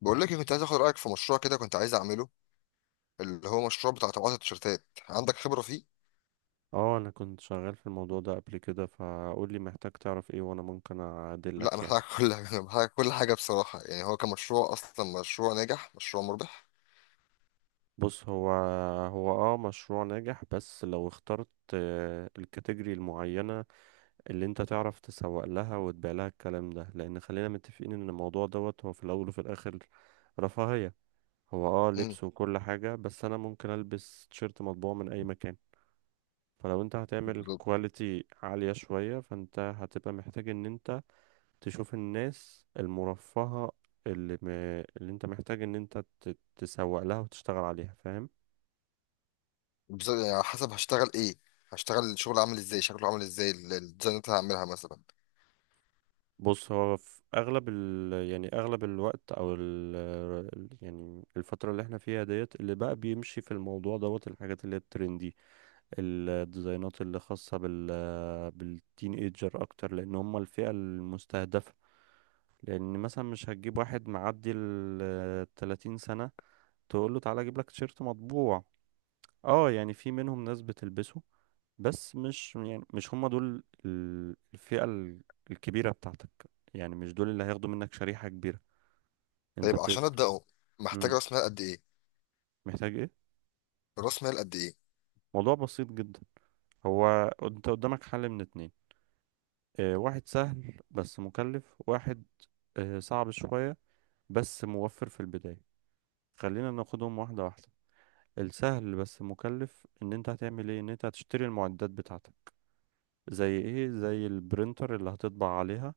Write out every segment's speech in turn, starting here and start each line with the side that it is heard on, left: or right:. left: بقول لك إيه، كنت عايز اخد رايك في مشروع كده، كنت عايز اعمله، اللي هو مشروع بتاع طباعه التيشيرتات. عندك خبره فيه؟
right: اه انا كنت شغال في الموضوع ده قبل كده، فقول لي محتاج تعرف ايه وانا ممكن
left: لا،
right: اعدلك يعني.
left: محتاج كل حاجه، محتاج كل حاجه بصراحه. يعني هو كمشروع اصلا مشروع ناجح، مشروع مربح.
right: بص، هو هو اه مشروع ناجح بس لو اخترت الكاتيجوري المعينة اللي انت تعرف تسوق لها وتبيع لها الكلام ده، لان خلينا متفقين ان الموضوع دوت هو في الاول وفي الاخر رفاهية. هو اه
left: امم
right: لبس وكل حاجة، بس انا ممكن البس تيشيرت مطبوع من اي مكان. فلو انت هتعمل
left: بالظبط.
right: كواليتي عالية شوية، فانت هتبقى محتاج ان انت تشوف الناس المرفهة اللي, م... اللي انت محتاج ان انت تسوق لها وتشتغل عليها، فاهم.
left: بالظبط، يعني على حسب هشتغل ايه، هشتغل الشغل عامل ازاي، شكله عامل ازاي، الديزاينات اللي هعملها مثلا.
right: بص، هو في اغلب يعني اغلب الوقت او يعني الفترة اللي احنا فيها ديت اللي بقى بيمشي في الموضوع دوت الحاجات اللي هي الترندي. الديزاينات اللي خاصة بالتين ايجر اكتر، لان هم الفئة المستهدفة. لان مثلا مش هتجيب واحد معدي ال 30 سنة تقول له تعالى اجيب لك تيشيرت مطبوع. اه يعني في منهم ناس بتلبسه، بس مش يعني مش هم دول الفئة الكبيرة بتاعتك. يعني مش دول اللي هياخدوا منك شريحة كبيرة. انت
left: طيب عشان
right: بت...
left: ابداه، محتاج
right: مم.
left: راس مال قد ايه؟
right: محتاج ايه؟
left: راس مال قد ايه؟
right: موضوع بسيط جدا. هو انت قدامك حل من اتنين. اه واحد سهل بس مكلف، واحد اه صعب شوية بس موفر في البداية. خلينا ناخدهم واحدة واحدة. السهل بس مكلف ان انت هتعمل ايه؟ ان انت هتشتري المعدات بتاعتك، زي ايه؟ زي البرينتر اللي هتطبع عليها،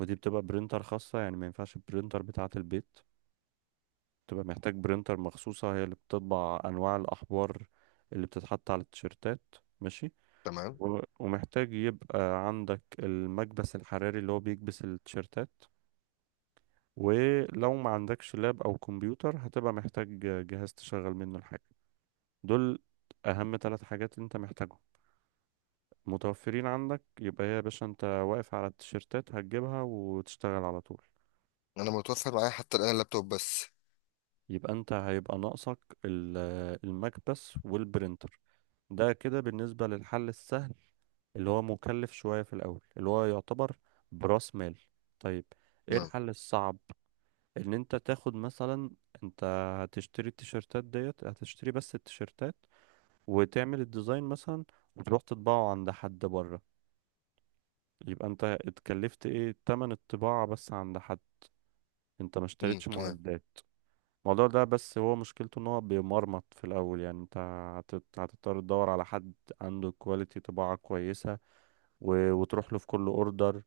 right: ودي بتبقى برينتر خاصة، يعني ما ينفعش البرينتر بتاعة البيت. بتبقى محتاج برينتر مخصوصة، هي اللي بتطبع أنواع الأحبار اللي بتتحط على التيشيرتات، ماشي.
left: تمام.
right: ومحتاج يبقى عندك المكبس الحراري اللي هو بيكبس التيشيرتات. ولو ما عندكش لاب أو كمبيوتر، هتبقى محتاج جهاز تشغل منه الحاجة. دول أهم ثلاث حاجات أنت محتاجهم. متوفرين عندك، يبقى هي يا باشا أنت واقف على التيشيرتات، هتجيبها وتشتغل على طول.
left: انا متوفر معايا حتى الان اللابتوب بس.
right: يبقى انت هيبقى ناقصك ال- المكبس والبرينتر. ده كده بالنسبة للحل السهل اللي هو مكلف شوية في الأول، اللي هو يعتبر برأس مال. طيب ايه
left: تمام.
right: الحل الصعب؟ ان انت تاخد مثلا، انت هتشتري التيشيرتات ديت، هتشتري بس التيشيرتات وتعمل الديزاين مثلا، وتروح تطبعه عند حد بره. يبقى انت اتكلفت ايه؟ تمن الطباعة بس عند حد، انت ما اشتريتش
left: تمام.
right: معدات. الموضوع ده بس هو مشكلته ان هو بيمرمط في الاول. يعني انت هتضطر تدور على حد عنده كواليتي طباعة كويسة، وتروح له في كل اوردر،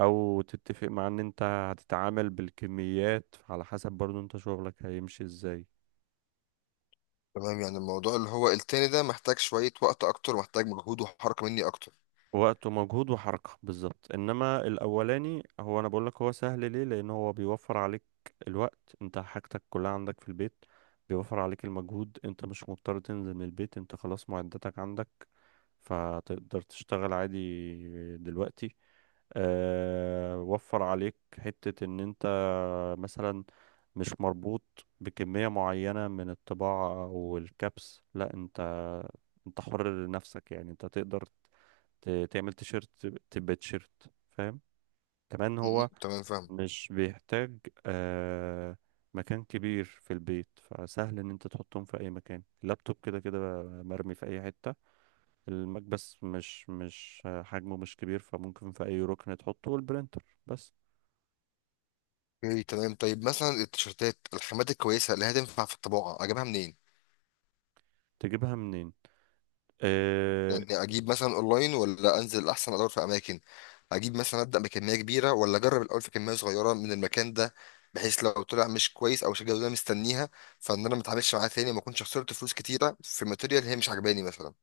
right: او تتفق مع ان انت هتتعامل بالكميات على حسب برضو انت شغلك هيمشي ازاي.
left: تمام، يعني الموضوع اللي هو التاني ده محتاج شويه وقت اكتر، محتاج مجهود وحركه مني اكتر.
right: وقت ومجهود وحركة بالظبط. انما الاولاني هو، انا بقولك هو سهل ليه، لان هو بيوفر عليك الوقت، انت حاجتك كلها عندك في البيت. بيوفر عليك المجهود، انت مش مضطر تنزل من البيت، انت خلاص معداتك عندك فتقدر تشتغل عادي دلوقتي. وفر عليك حتة ان انت مثلا مش مربوط بكمية معينة من الطباعة او الكبس، لا انت انت حر لنفسك، يعني انت تقدر تعمل تيشيرت تبقى تيشيرت، فاهم. كمان
left: م-
right: هو
left: م. تمام، فاهم.
right: مش بيحتاج آه مكان كبير في البيت، فسهل ان انت تحطهم في اي مكان. اللابتوب كده كده مرمي في اي حتة، المكبس مش حجمه مش كبير فممكن في اي ركن تحطه، والبرينتر بس
left: اوكي، تمام. طيب مثلا التيشيرتات، الخامات الكويسه اللي هتنفع في الطباعه اجيبها منين؟
right: تجيبها منين. آه
left: يعني اجيب مثلا اونلاين، ولا انزل احسن ادور في اماكن؟ اجيب مثلا ابدا بكميه كبيره، ولا اجرب الاول في كميه صغيره من المكان ده، بحيث لو طلع مش كويس او مش الجوده اللي أنا مستنيها، فان انا ما اتعاملش معاه تاني، ما اكونش خسرت فلوس كتيره في ماتيريال هي مش عجباني مثلا.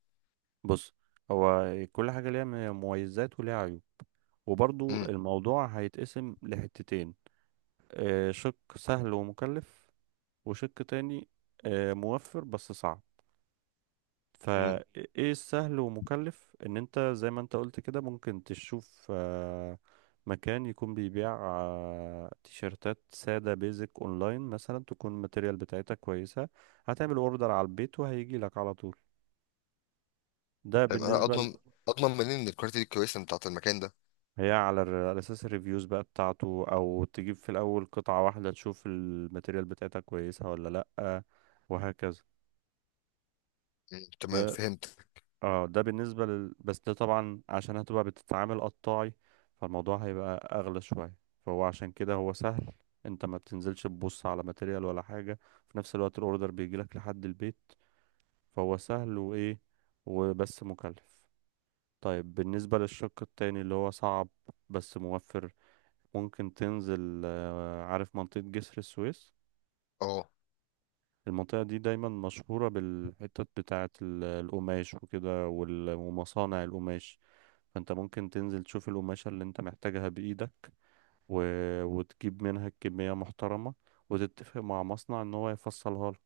right: بص، هو كل حاجة ليها مميزات وليها عيوب. وبرضو
left: امم
right: الموضوع هيتقسم لحتتين، شق سهل ومكلف، وشق تاني موفر بس صعب.
left: امم
right: فايه السهل ومكلف؟ ان انت زي ما انت قلت كده، ممكن تشوف مكان يكون بيبيع تيشيرتات سادة بيزك اونلاين مثلا تكون الماتيريال بتاعتها كويسة، هتعمل اوردر على البيت وهيجي لك على طول. ده
left: طيب انا
right: بالنسبة
left: اضمن منين ان الكواليتي دي كويسه بتاعت المكان ده؟
right: هي على على اساس الريفيوز بقى بتاعته، او تجيب في الاول قطعة واحدة تشوف الماتيريال بتاعتها كويسة ولا لأ، وهكذا.
left: مم. تمام،
right: ده
left: فهمت.
right: اه ده بالنسبة بس ده طبعا عشان هتبقى بتتعامل قطاعي، فالموضوع هيبقى أغلى شوية. فهو عشان كده هو سهل، انت ما بتنزلش تبص على ماتيريال ولا حاجة، في نفس الوقت الاوردر بيجيلك لحد البيت. فهو سهل وايه؟ وبس مكلف. طيب بالنسبة للشق التاني اللي هو صعب بس موفر، ممكن تنزل، عارف منطقة جسر السويس؟
left: اه.
right: المنطقة دي دايما مشهورة بالحتت بتاعة القماش وكده ومصانع القماش. فانت ممكن تنزل تشوف القماشة اللي انت محتاجها بإيدك، و... وتجيب منها كمية محترمة، وتتفق مع مصنع ان هو يفصلها لك،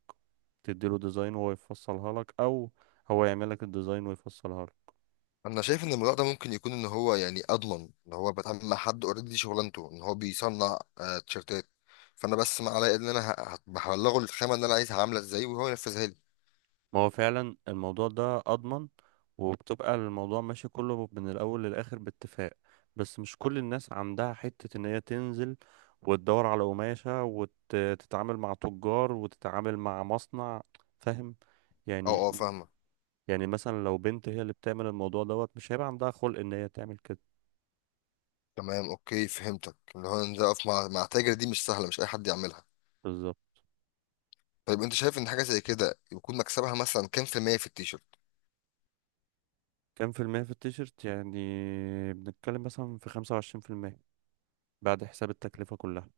right: تديله ديزاين وهو يفصلها لك، او هو يعمل لك الديزاين ويفصلها لك.
left: انا شايف ان الموضوع ده ممكن يكون ان هو يعني اضمن، ان هو بتعامل مع حد اوريدي شغلانته ان هو بيصنع تيشيرتات. فانا بس ما عليا ان انا هبلغه الخامه اللي انا عايزها عامله ازاي، وهو ينفذها لي.
right: ما هو فعلا الموضوع ده اضمن، وبتبقى الموضوع ماشي كله من الاول للاخر باتفاق. بس مش كل الناس عندها حتة ان هي تنزل وتدور على قماشة وتتعامل مع تجار وتتعامل مع مصنع، فاهم
left: اه، اه،
right: يعني.
left: فاهمه.
right: يعني مثلا لو بنت هي اللي بتعمل الموضوع دوت، مش هيبقى عندها خلق ان هي تعمل كده.
left: تمام، اوكي، فهمتك. ان هو ان ده اقف مع تاجر دي مش سهله، مش اي حد يعملها.
right: بالظبط.
left: طيب انت شايف ان حاجه زي كده يكون مكسبها مثلا كام في المية في التيشيرت؟
right: كام في المية في التيشيرت يعني؟ بنتكلم مثلا في 25% بعد حساب التكلفة كلها.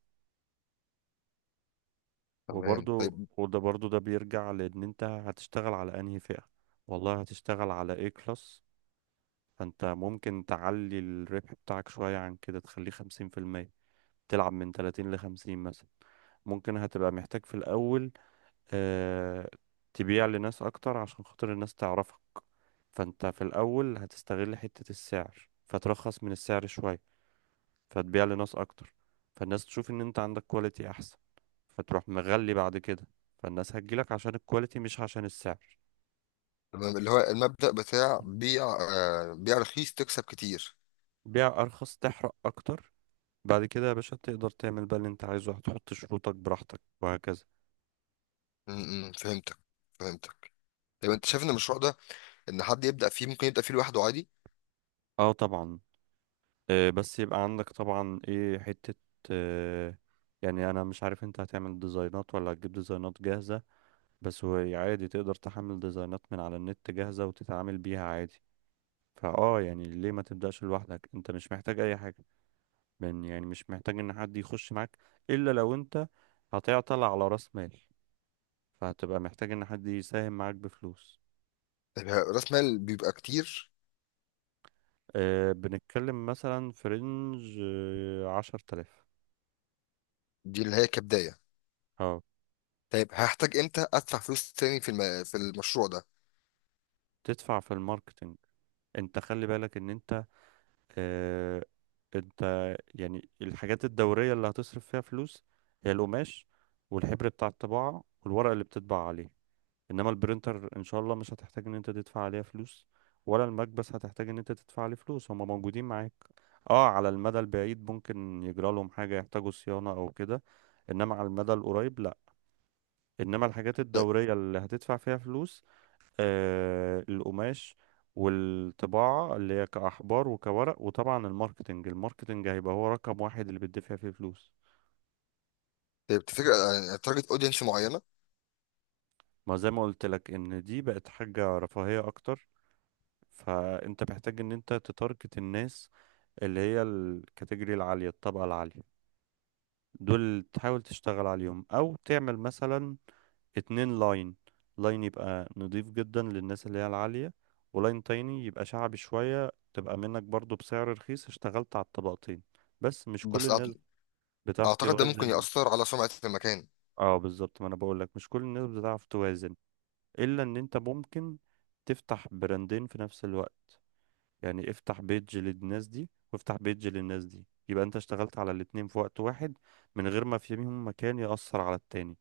left: تمام،
right: وبرضو
left: طيب.
right: وده برضو ده بيرجع لان انت هتشتغل على انهي فئة، والله هتشتغل على ايه كلاس. فانت ممكن تعلي الربح بتاعك شوية عن كده تخليه 50%، تلعب من 30 لـ50 مثلا. ممكن هتبقى محتاج في الأول آه، تبيع لناس اكتر عشان خاطر الناس تعرفك. فانت في الاول هتستغل حتة السعر فترخص من السعر شوية، فتبيع لناس اكتر، فالناس تشوف ان انت عندك كواليتي احسن، فتروح مغلي بعد كده، فالناس هتجيلك عشان الكواليتي مش عشان السعر.
left: تمام، اللي هو المبدأ بتاع بيع، بيع رخيص تكسب كتير.
right: بيع ارخص تحرق اكتر. بعد كده يا باشا تقدر تعمل بقى اللي انت عايزه، هتحط شروطك براحتك وهكذا.
left: م- م، فهمتك. فهمتك. طيب انت شايف ان المشروع ده، ان حد يبدأ فيه، ممكن يبدأ فيه لوحده عادي؟
right: اه طبعا، بس يبقى عندك طبعا ايه حتة، آه، يعني انا مش عارف انت هتعمل ديزاينات ولا هتجيب ديزاينات جاهزة. بس هو عادي تقدر تحمل ديزاينات من على النت جاهزة وتتعامل بيها عادي. فاه يعني ليه ما تبدأش لوحدك، انت مش محتاج اي حاجة من، يعني مش محتاج ان حد يخش معاك، الا لو انت هتعطل على راس مال فهتبقى محتاج ان حد يساهم معاك بفلوس.
left: طيب راس مال بيبقى كتير؟
right: أه بنتكلم مثلا في رينج 10 آلاف.
left: دي اللي هي كبداية؟
right: اه
left: طيب هحتاج امتى ادفع فلوس تاني في في المشروع ده؟
right: تدفع في الماركتنج. انت خلي بالك ان اه انت يعني الحاجات الدورية اللي هتصرف فيها فلوس هي القماش والحبر بتاع الطباعة والورق اللي بتطبع عليه. انما البرينتر ان شاء الله مش هتحتاج ان انت تدفع عليها فلوس، ولا المكبس هتحتاج ان انت تدفع عليه فلوس، هما موجودين معاك. اه على المدى البعيد ممكن يجرى لهم حاجة يحتاجوا صيانة او كده، انما على المدى القريب لا. انما الحاجات
left: طيب.
right: الدورية اللي هتدفع فيها فلوس القماش والطباعة اللي هي كأحبار وكورق، وطبعا الماركتنج. الماركتنج هيبقى هو رقم واحد اللي بتدفع فيه فلوس.
left: طيب تفتكر يعني تارجت اودينس معينة؟
right: ما زي ما قلت لك ان دي بقت حاجة رفاهية اكتر، فانت محتاج ان انت تتارجت الناس اللي هي الكاتيجوري العالية، الطبقة العالية، دول تحاول تشتغل عليهم. او تعمل مثلا اتنين لاين، لاين يبقى نضيف جدا للناس اللي هي العالية، ولاين تاني يبقى شعبي شوية تبقى منك برضو بسعر رخيص، اشتغلت على الطبقتين، بس مش كل
left: بس أعت-
right: الناس بتعرف
left: اعتقد ده ممكن
right: توازن.
left: يأثر على سمعة المكان.
right: اه بالظبط، ما انا بقولك مش كل الناس بتعرف توازن. الا ان انت ممكن تفتح براندين في نفس الوقت، يعني افتح بيج للناس دي وافتح بيج للناس دي، يبقى انت اشتغلت على الاتنين في وقت واحد من غير ما فيهم مكان يأثر على التاني،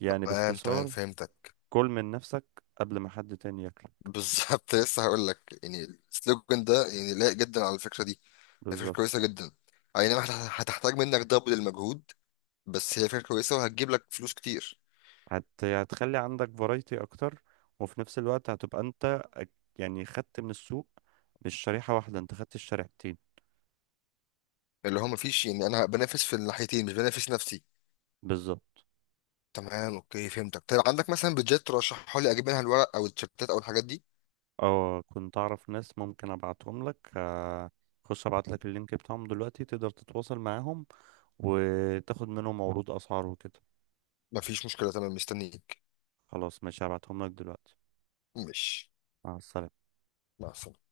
right: يعني
left: تمام، تمام،
right: باختصار
left: فهمتك.
right: كل من نفسك قبل ما حد تاني ياكلك.
left: بالظبط لسه هقول لك يعني السلوجن ده يعني لايق جدا على الفكرة دي. هي فكرة
right: بالظبط.
left: كويسة جدا. اي نعم، هتحتاج منك دبل المجهود، بس هي فكرة كويسة وهتجيب لك فلوس كتير.
right: هتخلي عندك فرايتي اكتر، وفي نفس الوقت هتبقى انت يعني خدت من السوق مش شريحة واحدة، انت خدت الشريحتين.
left: اللي هو مفيش، يعني انا بنافس في الناحيتين مش بنافس نفسي.
right: بالظبط.
left: تمام، اوكي، فهمتك. طيب عندك مثلا بيدجات ترشحها لي اجيب منها الورق او التيشيرتات او الحاجات دي؟
right: اه كنت اعرف ناس ممكن ابعتهم لك، خش ابعت لك اللينك بتاعهم دلوقتي، تقدر تتواصل معاهم وتاخد منهم عروض اسعار وكده.
left: مفيش مشكله، تمام، مستنيك.
right: خلاص ماشي، هبعتهم لك دلوقتي.
left: مش
right: مع السلامة.
left: مع السلامه.